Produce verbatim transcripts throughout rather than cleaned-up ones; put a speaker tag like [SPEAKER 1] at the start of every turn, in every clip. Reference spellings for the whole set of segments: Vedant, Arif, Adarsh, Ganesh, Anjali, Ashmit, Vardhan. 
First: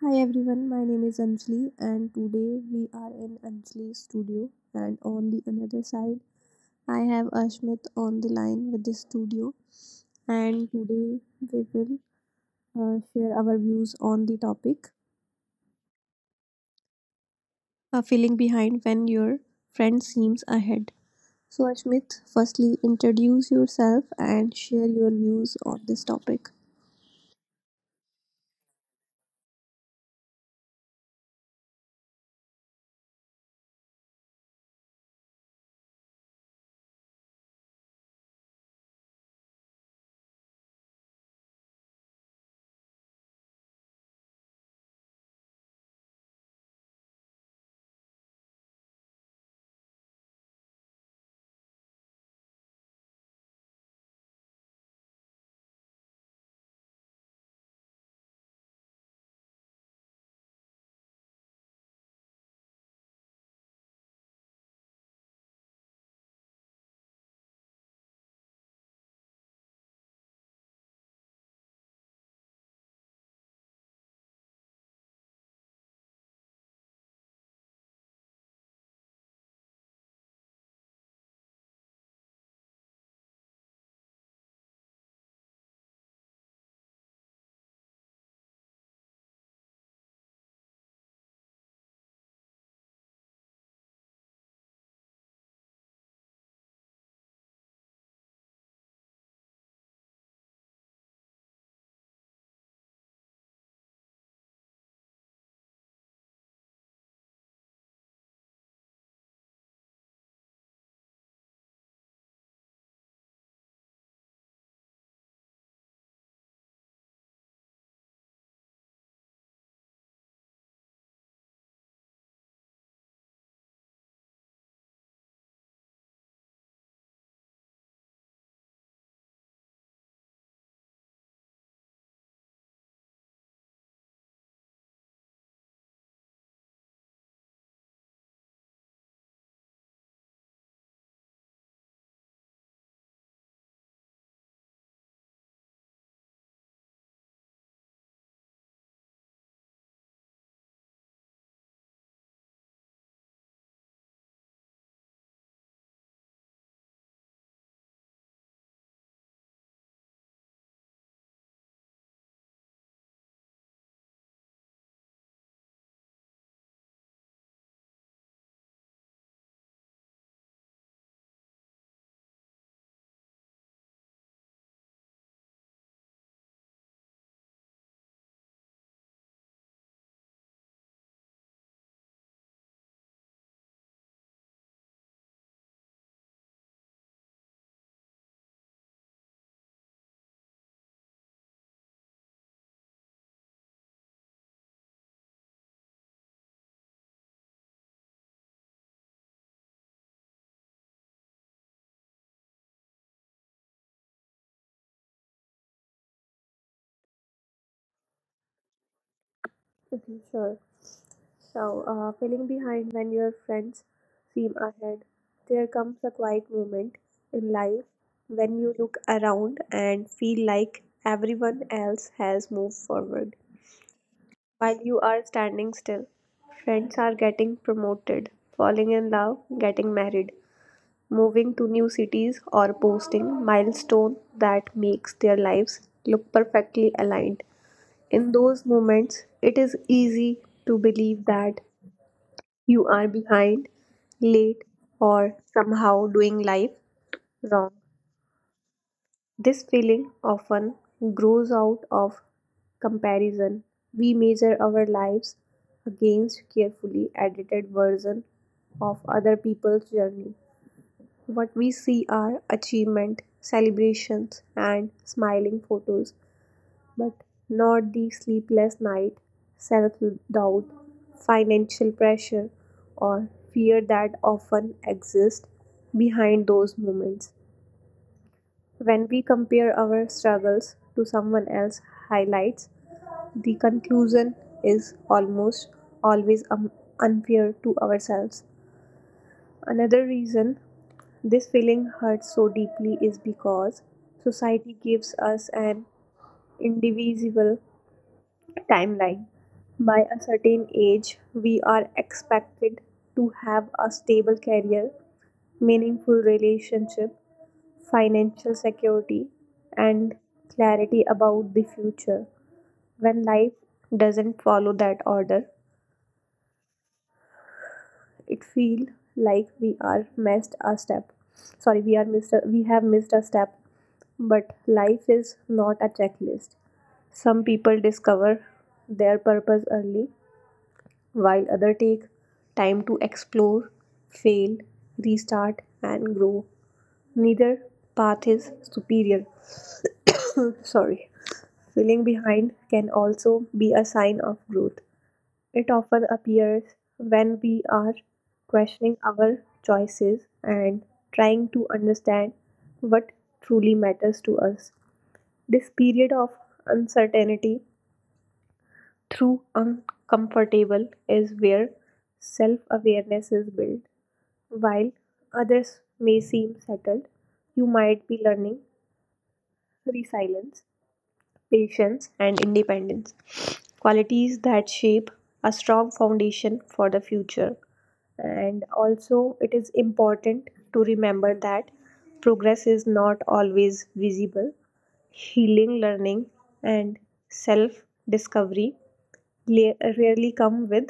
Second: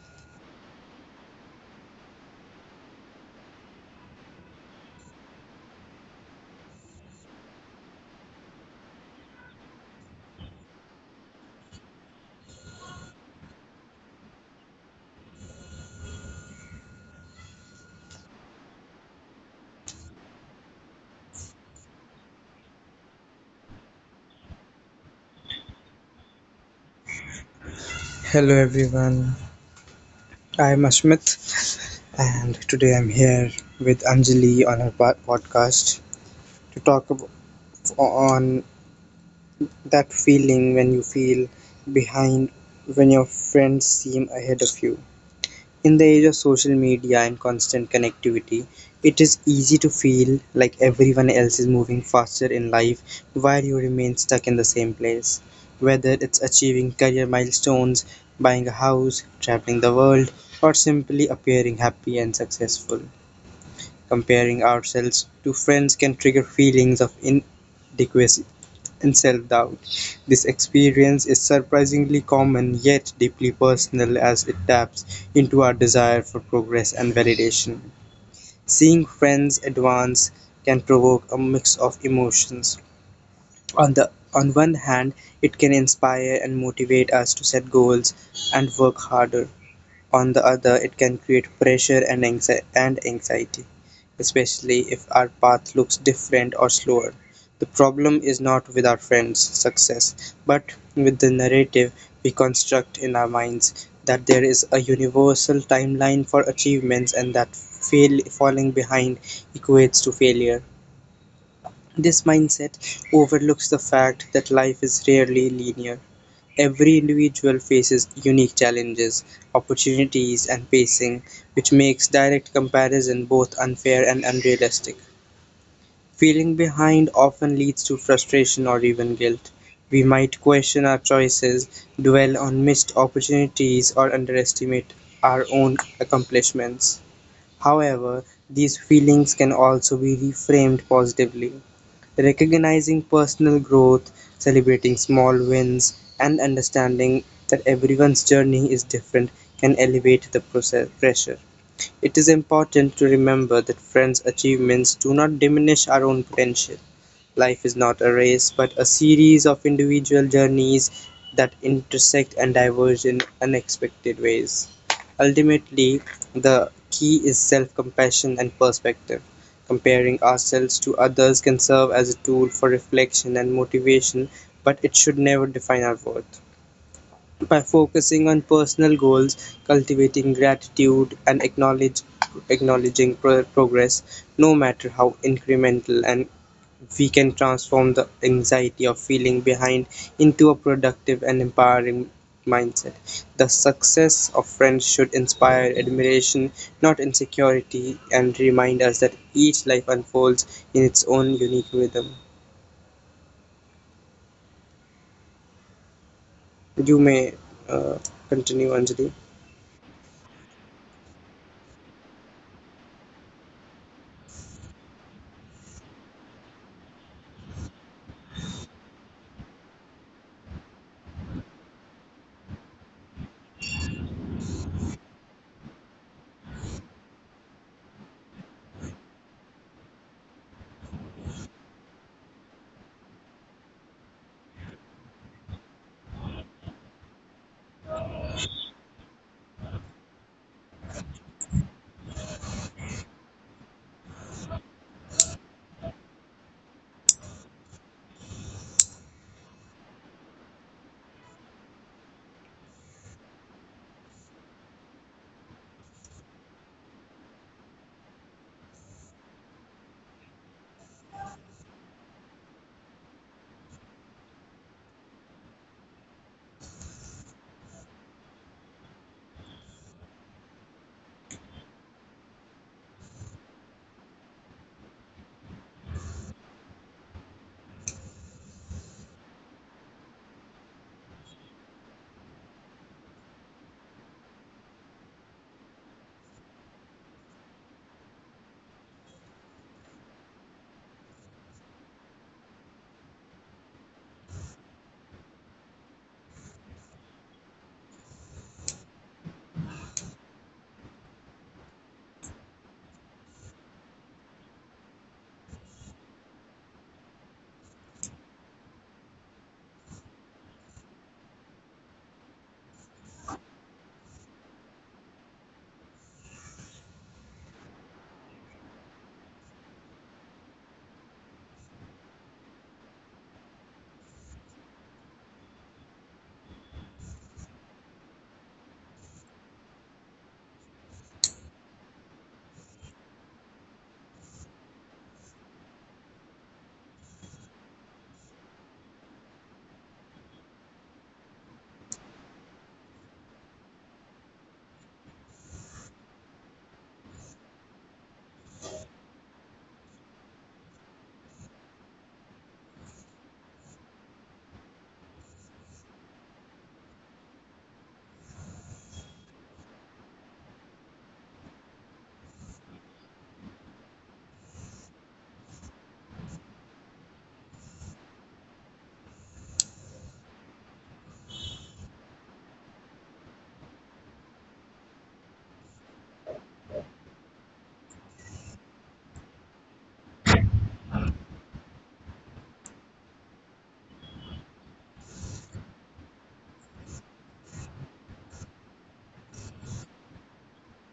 [SPEAKER 1] Hi everyone, my name is Anjali, and today we are in Anjali studio. And on the another side, I have Ashmit on the line with the studio. And today we will uh, share our views on the topic a feeling behind when your friend seems ahead. So, Ashmit, firstly, introduce yourself and share your views on this topic.
[SPEAKER 2] Hello everyone, I'm Ashmit and today I'm here with Anjali on her po- podcast to talk ab- on that feeling when you feel behind when your friends seem ahead of you. In the age of social media and constant connectivity, it is easy to feel like everyone else is moving faster in life while you remain stuck in the same place. Whether it's achieving career milestones, buying a house, traveling the world, or simply appearing happy and successful, comparing ourselves to friends can trigger feelings of inadequacy and self doubt. This experience is surprisingly common yet deeply personal as it taps into our desire for progress and validation. Seeing friends advance can provoke a mix of emotions. On the on one hand, it can inspire and motivate us to set goals and work harder. On the other, it can create pressure and anxiety, especially if our path looks different or slower. The problem is not with our friends' success, but with the narrative we construct in our minds that there is a universal timeline for achievements and that fail, falling behind equates to failure. This mindset overlooks the fact that life is rarely linear. Every individual faces unique challenges, opportunities, and pacing, which makes direct comparison both unfair and unrealistic. Feeling behind often leads to frustration or even guilt. We might question our choices, dwell on missed opportunities, or underestimate our own accomplishments. However, these feelings can also be reframed positively. Recognizing personal growth, celebrating small wins, and understanding that everyone's journey is different can elevate the process pressure. It is important to remember that friends' achievements do not diminish our own potential. Life is not a race, but a series of individual journeys that intersect and diverge in unexpected ways. Ultimately, the key is self compassion and perspective. Comparing ourselves to others can serve as a tool for reflection and motivation, but it should never define our worth. By focusing on personal goals, cultivating gratitude, and acknowledge, acknowledging pro- progress, no matter how incremental and we can transform the anxiety of feeling behind into a productive and empowering mindset. The success of friends should inspire admiration, not insecurity, and remind us that each life unfolds in its own unique rhythm. You may uh, continue, Anjali.
[SPEAKER 1] Mhm. Sure. So, uh, feeling behind when your friends seem ahead, there comes a quiet moment in life when you look around and feel like everyone else has moved forward. While you are standing still, friends are getting promoted, falling in love, getting married, moving to new cities, or posting milestone that makes their lives look perfectly aligned. In those moments, it is easy to believe that you are behind, late, or somehow doing life wrong. This feeling often grows out of comparison. We measure our lives against carefully edited version of other people's journey. What we see are achievement, celebrations, and smiling photos but not the sleepless night, self doubt, financial pressure, or fear that often exist behind those moments. When we compare our struggles to someone else's highlights, the conclusion is almost always um, unfair to ourselves. Another reason this feeling hurts so deeply is because society gives us an indivisible timeline. By a certain age, we are expected to have a stable career, meaningful relationship, financial security, and clarity about the future. When life doesn't follow that order, it feels like we are missed a step. Sorry, we are missed. A, we have missed a step. But life is not a checklist. Some people discover their purpose early while others take time to explore, fail, restart, and grow. Neither path is superior. Sorry. Feeling behind can also be a sign of growth. It often appears when we are questioning our choices and trying to understand what truly matters to us. This period of uncertainty through uncomfortable is where self awareness is built. While others may seem settled, you might be learning resilience, patience, and independence qualities that shape a strong foundation for the future. And also, it is important to remember that progress is not always visible. Healing, learning, and self discovery rarely come with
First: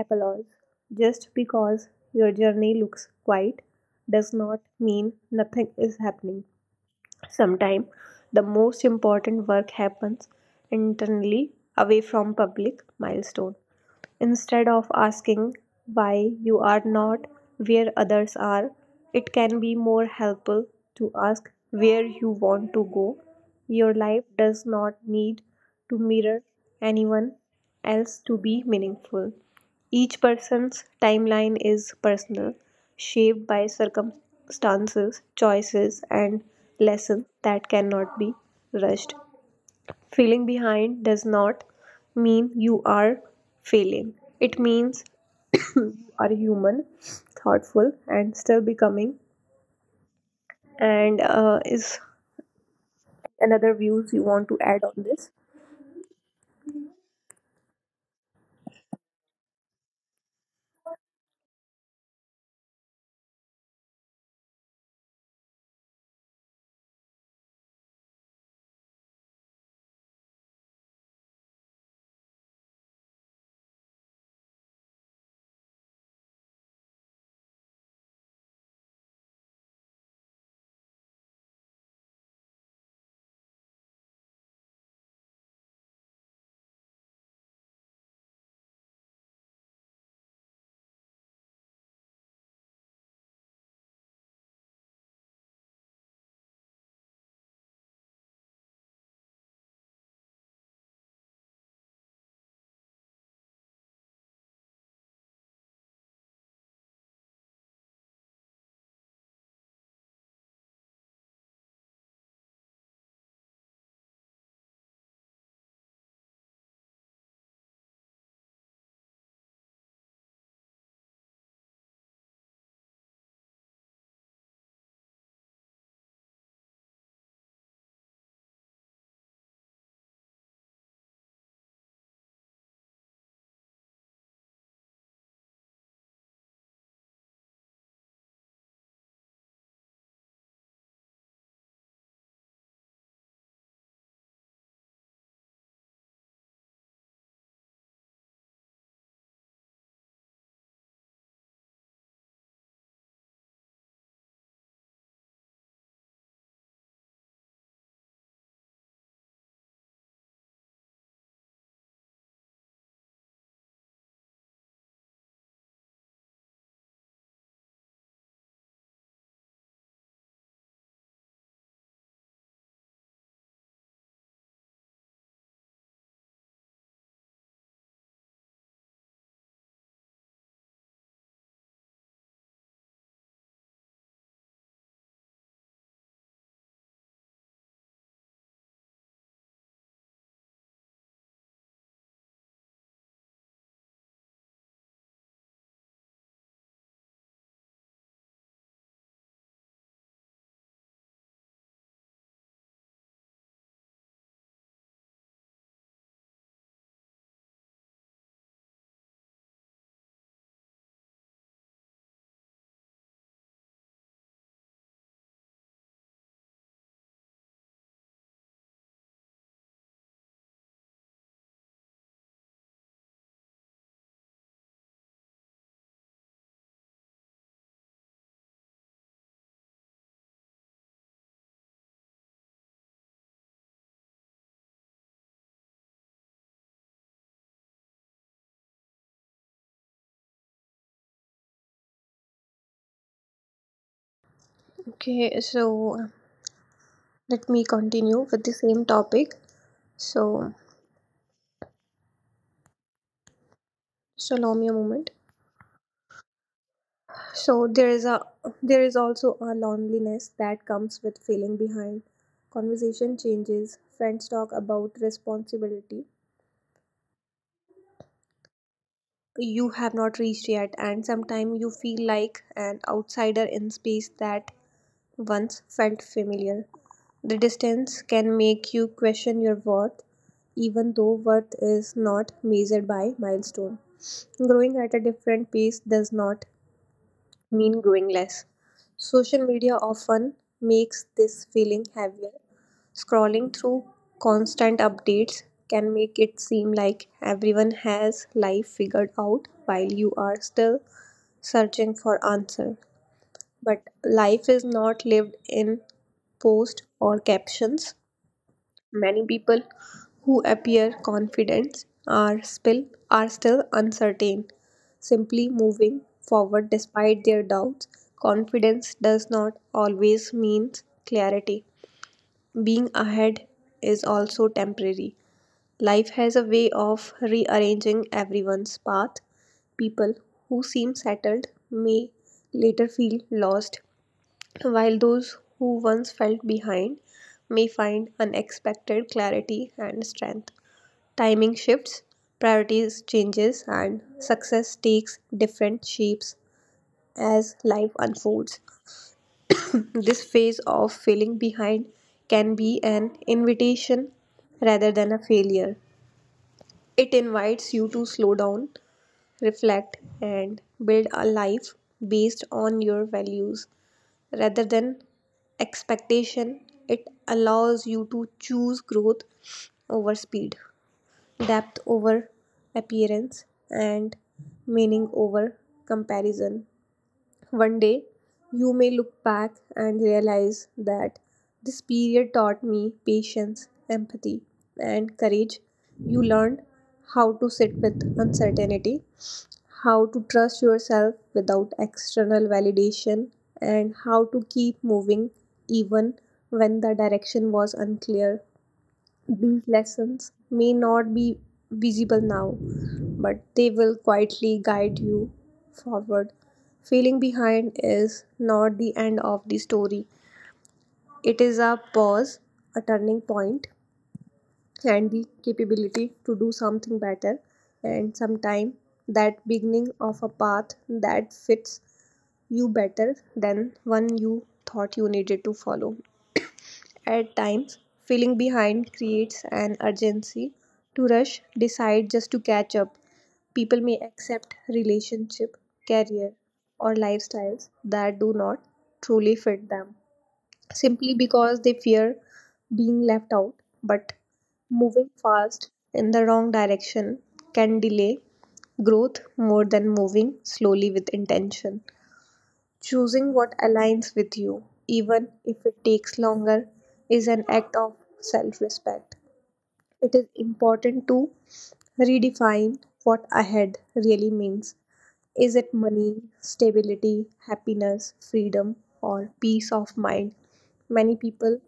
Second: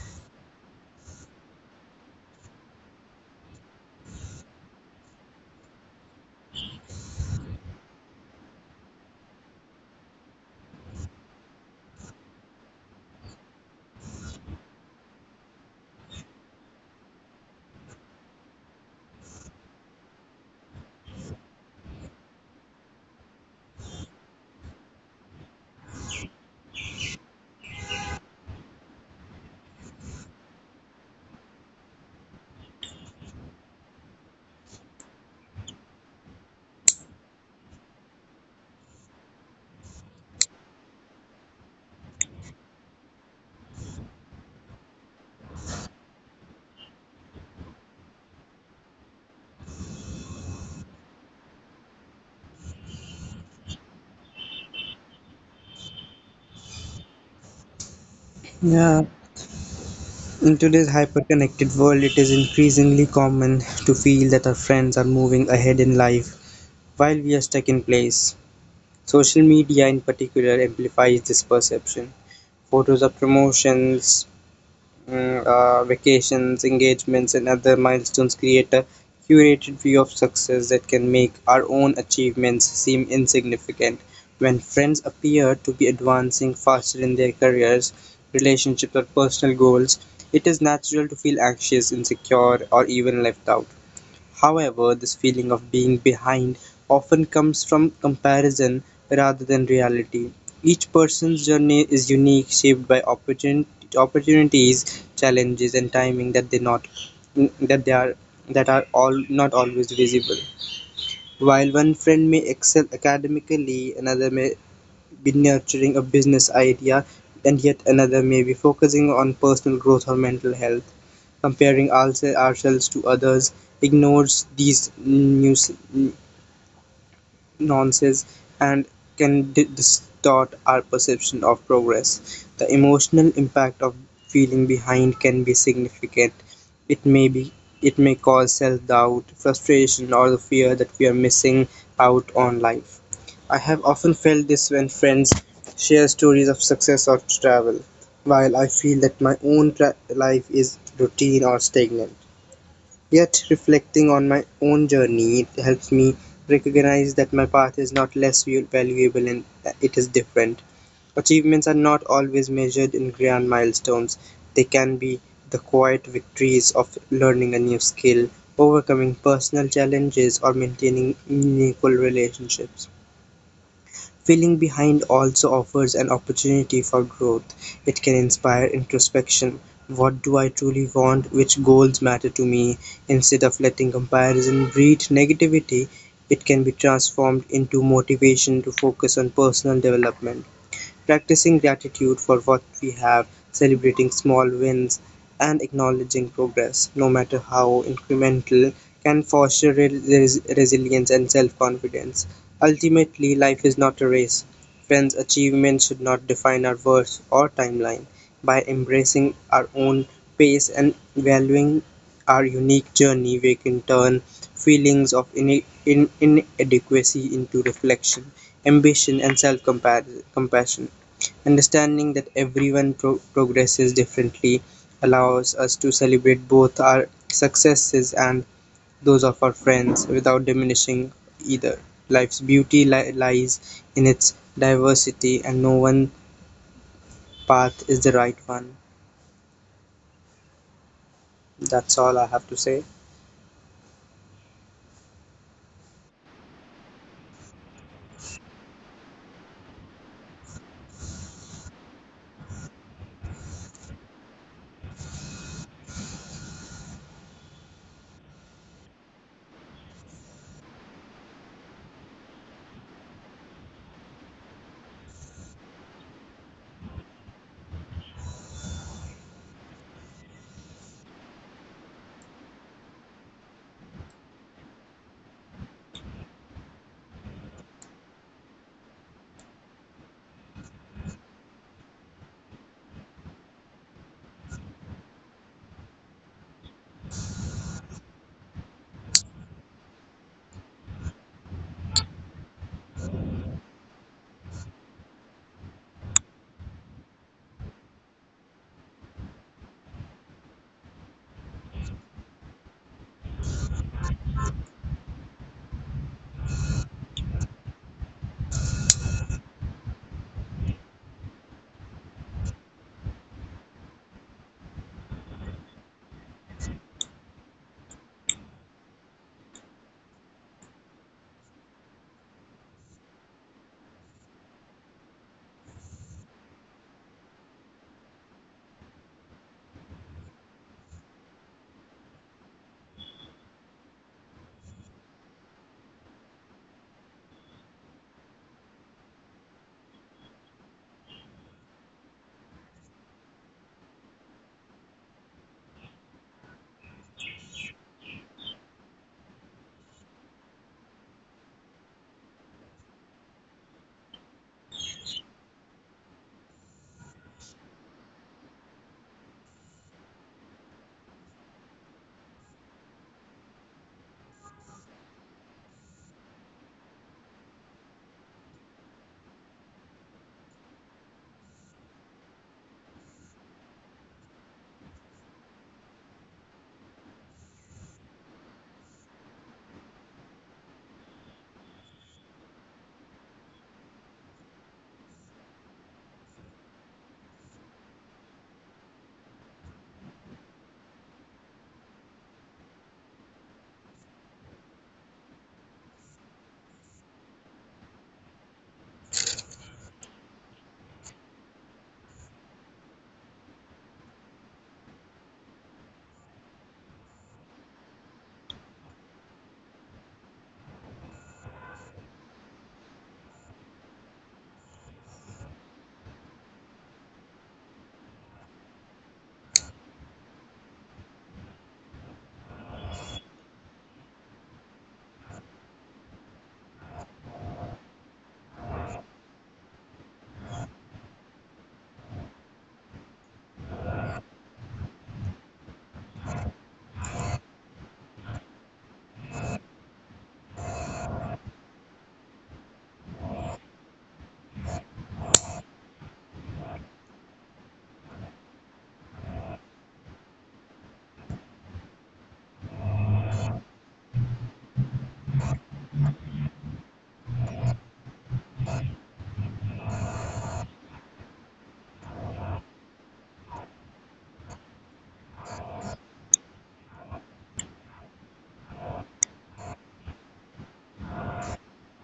[SPEAKER 1] applause. Just because your journey looks quiet does not mean nothing is happening. Sometimes the most important work happens internally away from public milestone. Instead of asking why you are not where others are, it can be more helpful to ask where you want to go. Your life does not need to mirror anyone else to be meaningful. Each person's timeline is personal, shaped by circumstances, choices, and lessons that cannot be rushed. Feeling behind does not mean you are failing, it means you are human, thoughtful, and still becoming. And uh, is another views you want to add on this?
[SPEAKER 2] Yeah, in today's hyperconnected world, it is increasingly common to feel that our friends are moving ahead in life while we are stuck in place. Social media in particular amplifies this perception. Photos of promotions, mm, uh, vacations, engagements, and other milestones create a curated view of success that can make our own achievements seem insignificant. When friends appear to be advancing faster in their careers, relationships, or personal goals, it is natural to feel anxious, insecure, or even left out. However, this feeling of being behind often comes from comparison rather than reality. Each person's journey is unique, shaped by opportun- opportunities, challenges, and timing that they not that they are that are all not always visible. While one friend may excel academically, another may be nurturing a business idea, and yet another may be focusing on personal growth or mental health comparing ourse- ourselves to others, ignores these nuis- nuances, and can di- distort our perception of progress. The emotional impact of feeling behind can be significant. It may be it may cause self-doubt, frustration, or the fear that we are missing out on life. I have often felt this when friends share stories of success or travel, while I feel that my own tra- life is routine or stagnant. Yet, reflecting on my own journey, it helps me recognize that my path is not less val- valuable and uh, it is different. Achievements are not always measured in grand milestones, they can be the quiet victories of learning a new skill, overcoming personal challenges, or maintaining meaningful relationships. Feeling behind also offers an opportunity for growth. It can inspire introspection. What do I truly want? Which goals matter to me? Instead of letting comparison breed negativity, it can be transformed into motivation to focus on personal development practicing gratitude for what we have, celebrating small wins, and acknowledging progress, no matter how incremental, can foster re- res- resilience and self confidence. Ultimately, life is not a race. Friends, achievement should not define our worth or timeline. By embracing our own pace and valuing our unique journey, we can turn feelings of ine- in- inadequacy into reflection, ambition, and self compassion. Understanding that everyone pro- progresses differently allows us to celebrate both our successes and those of our friends without diminishing either. Life's beauty li- lies in its diversity, and no one path is the right one. That's all I have to say.
[SPEAKER 1] Okay, so let me continue with the same topic. So, just allow me a moment. So there is a there is also a loneliness that comes with feeling behind conversation changes friends talk about responsibility you have not reached yet and sometimes you feel like an outsider in space that once felt familiar the distance can make you question your worth even though worth is not measured by milestone growing at a different pace does not mean growing less. Social media often makes this feeling heavier. Scrolling through constant updates can make it seem like everyone has life figured out while you are still searching for answers. But life is not lived in posts or captions. Many people who appear confident are still are still uncertain, simply moving forward despite their doubts. Confidence does not always mean clarity. Being ahead is also temporary. Life has a way of rearranging everyone's path. People who seem settled may later feel lost while those who once felt behind may find unexpected clarity and strength. Timing shifts, priorities changes and success takes different shapes as life unfolds. This phase of feeling behind can be an invitation rather than a failure. It invites you to slow down, reflect and build a life based on your values rather than expectation. It allows you to choose growth over speed, depth over appearance, and meaning over comparison. One day, you may look back and realize that this period taught me patience, empathy, and courage. You learned how to sit with uncertainty how to trust yourself without external validation, and how to keep moving even when the direction was unclear. These lessons may not be visible now, but they will quietly guide you forward. Feeling behind is not the end of the story, it is a pause, a turning point, and the capability to do something better. And sometime that beginning of a path that fits you better than one you thought you needed to follow. At times, feeling behind creates an urgency to rush, decide just to catch up. People may accept relationship, career, or lifestyles that do not truly fit them simply because they fear being left out. But moving fast in the wrong direction can delay growth more than moving slowly with intention. Choosing what aligns with you, even if it takes longer, is an act of self respect. It is important to redefine what ahead really means is it money, stability, happiness, freedom, or peace of mind? Many people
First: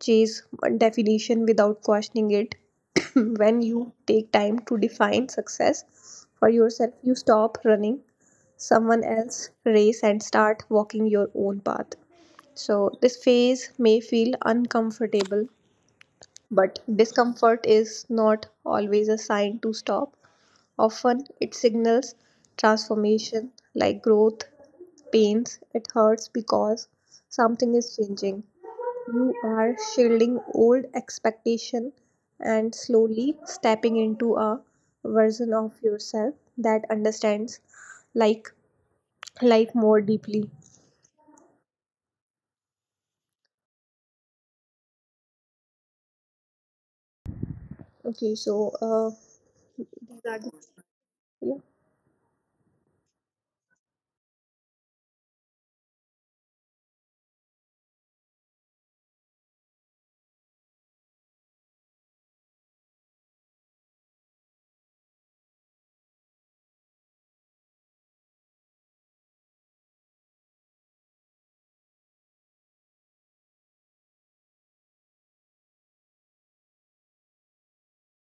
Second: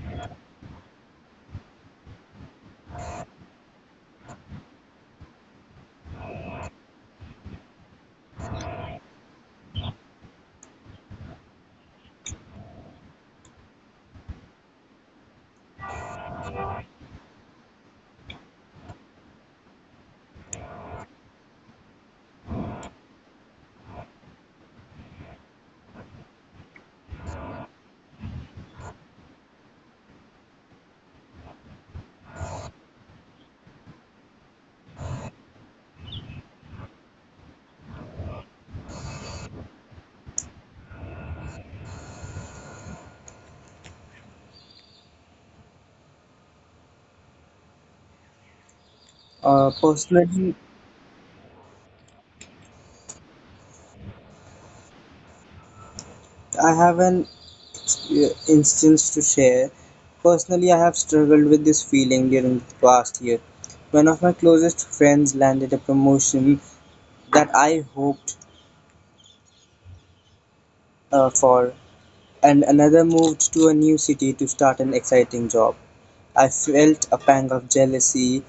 [SPEAKER 1] chase one definition without questioning it. When you take time to define success for yourself, you stop running someone else's race and start walking your own path. So, this phase may feel uncomfortable, but discomfort is not always a sign to stop. Often it signals transformation like growth, pains, it hurts because something is changing. You are shielding old expectation and slowly stepping into a version of yourself that understands like life more deeply. Okay, so uh,
[SPEAKER 2] Uh,
[SPEAKER 1] these are the-
[SPEAKER 2] personally,
[SPEAKER 1] yeah.
[SPEAKER 2] I have an uh, instance to share. Personally, I have struggled with this feeling during the past year. One of my closest friends landed a promotion that I hoped uh, for, and another moved to a new city to start an exciting job. I felt a pang of jealousy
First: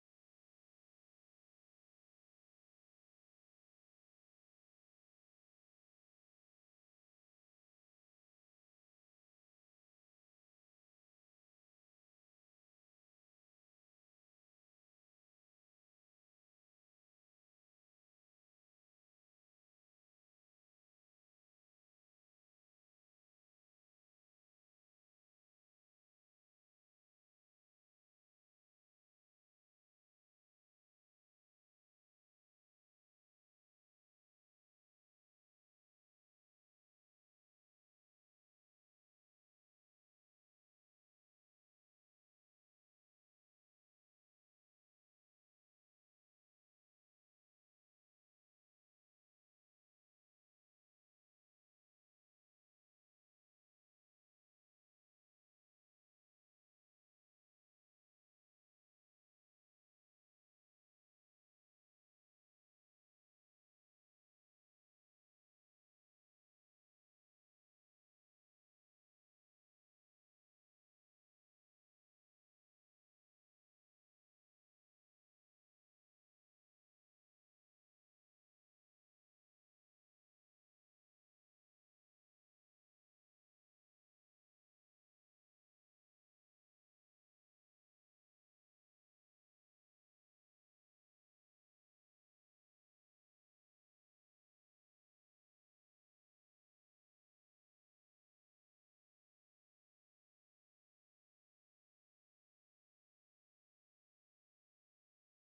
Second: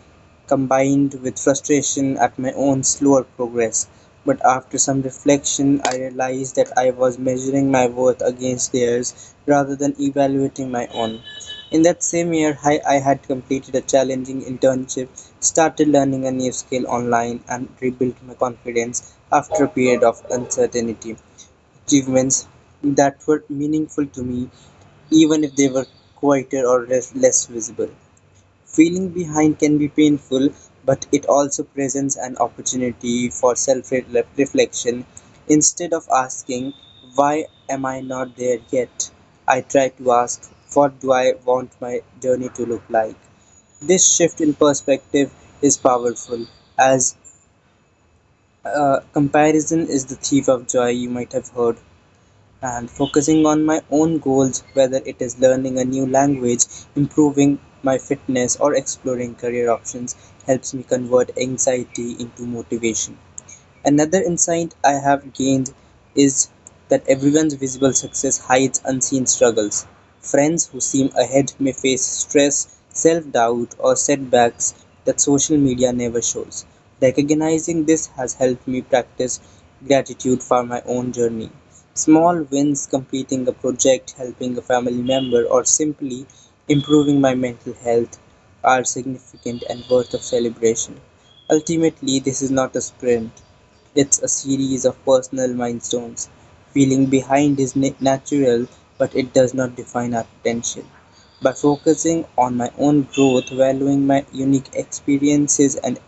[SPEAKER 2] combined with frustration at my own slower progress. But after some reflection, I realized that I was measuring my worth against theirs rather than evaluating my own. In that same year, I, I had completed a challenging internship, started learning a new skill online, and rebuilt my confidence after a period of uncertainty. Achievements that were meaningful to me, even if they were quieter or less less visible. Feeling behind can be painful, but it also presents an opportunity for self reflection. Instead of asking, why am I not there yet? I try to ask, what do I want my journey to look like? This shift in perspective is powerful, as uh, comparison is the thief of joy, you might have heard and focusing on my own goals, whether it is learning a new language, improving my fitness, or exploring career options, helps me convert anxiety into motivation. Another insight I have gained is that everyone's visible success hides unseen struggles. Friends who seem ahead may face stress, self doubt, or setbacks that social media never shows. Recognizing this has helped me practice gratitude for my own journey. Small wins, completing a project, helping a family member, or simply improving my mental health are significant and worth of celebration. Ultimately, this is not a sprint, it's a series of personal milestones. Feeling behind is na- natural, but it does not define our potential. By focusing on my own growth, valuing my unique experiences, and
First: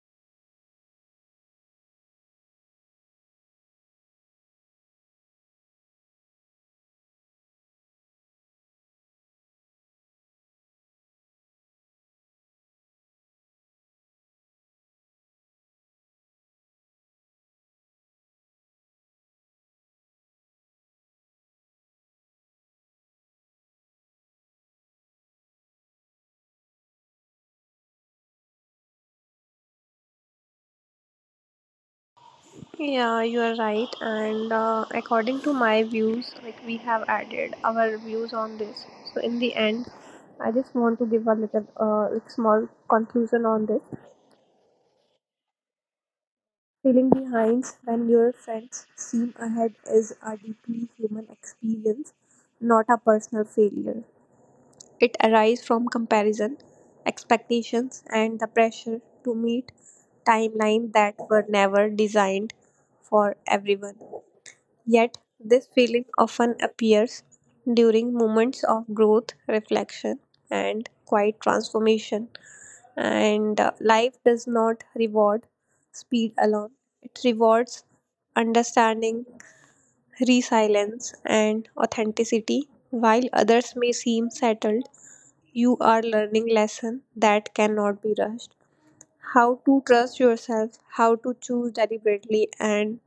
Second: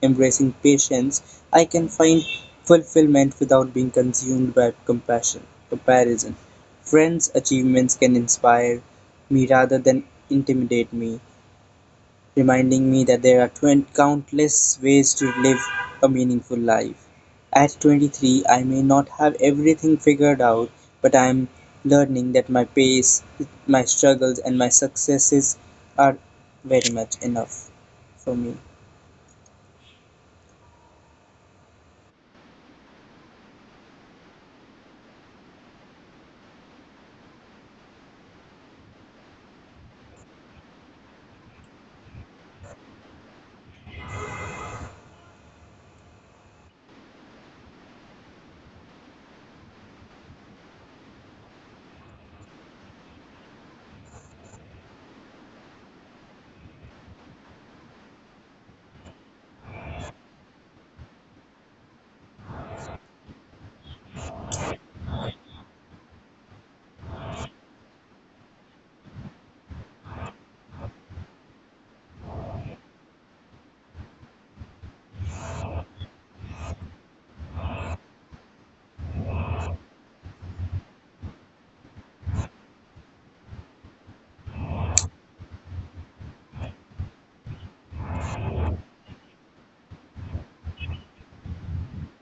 [SPEAKER 2] embracing patience, I can find fulfillment without being consumed by compassion, comparison. Friends' achievements can inspire me rather than intimidate me reminding me that there are twenty countless ways to live a meaningful life. At twenty-three, I may not have everything figured out, but I am learning that my pace, my struggles, and my successes are very much enough for me.
[SPEAKER 1] Yeah, you are right. And uh, according to my views, like we have added our views on this. So in the end, I just want to give a little, uh, like small conclusion on this. Feeling behind when your friends seem ahead is a deeply human experience, not a personal failure. It arises from comparison, expectations, and the pressure to meet timelines that were never designed for everyone. Yet, this feeling often appears during moments of growth, reflection, and quiet transformation. And uh, life does not reward speed alone, it rewards understanding, resilience, and authenticity. While others may seem settled, you are learning lesson that cannot be rushed. How to trust yourself, how to choose deliberately, and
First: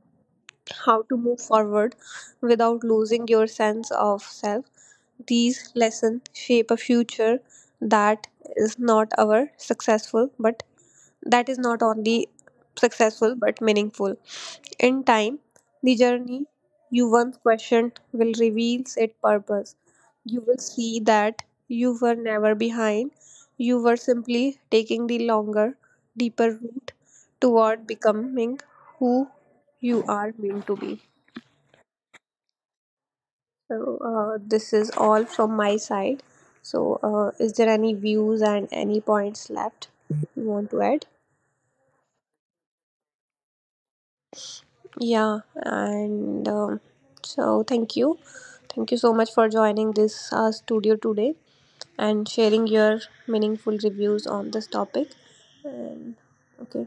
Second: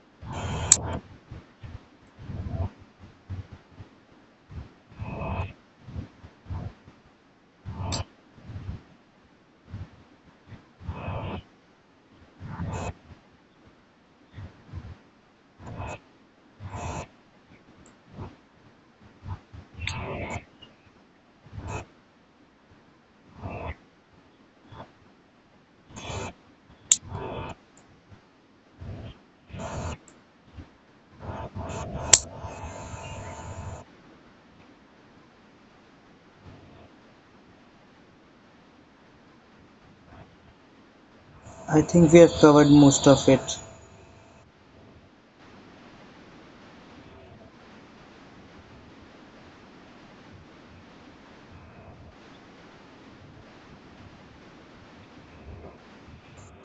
[SPEAKER 1] how to move forward without losing your sense of self. These lessons shape a future that is not our successful, but that is not only successful but meaningful. In time, the journey you once questioned will reveal its purpose. You will see that you were never behind, you were simply taking the longer, deeper route toward becoming who you are meant to be. So, uh, this is all from my side. So, uh, is there any views and any points left you want to add?
[SPEAKER 2] I think we have covered most of it.
[SPEAKER 1] Yeah, and um, so thank you. Thank you so much for joining this uh, studio today and sharing your meaningful reviews on this topic. And okay.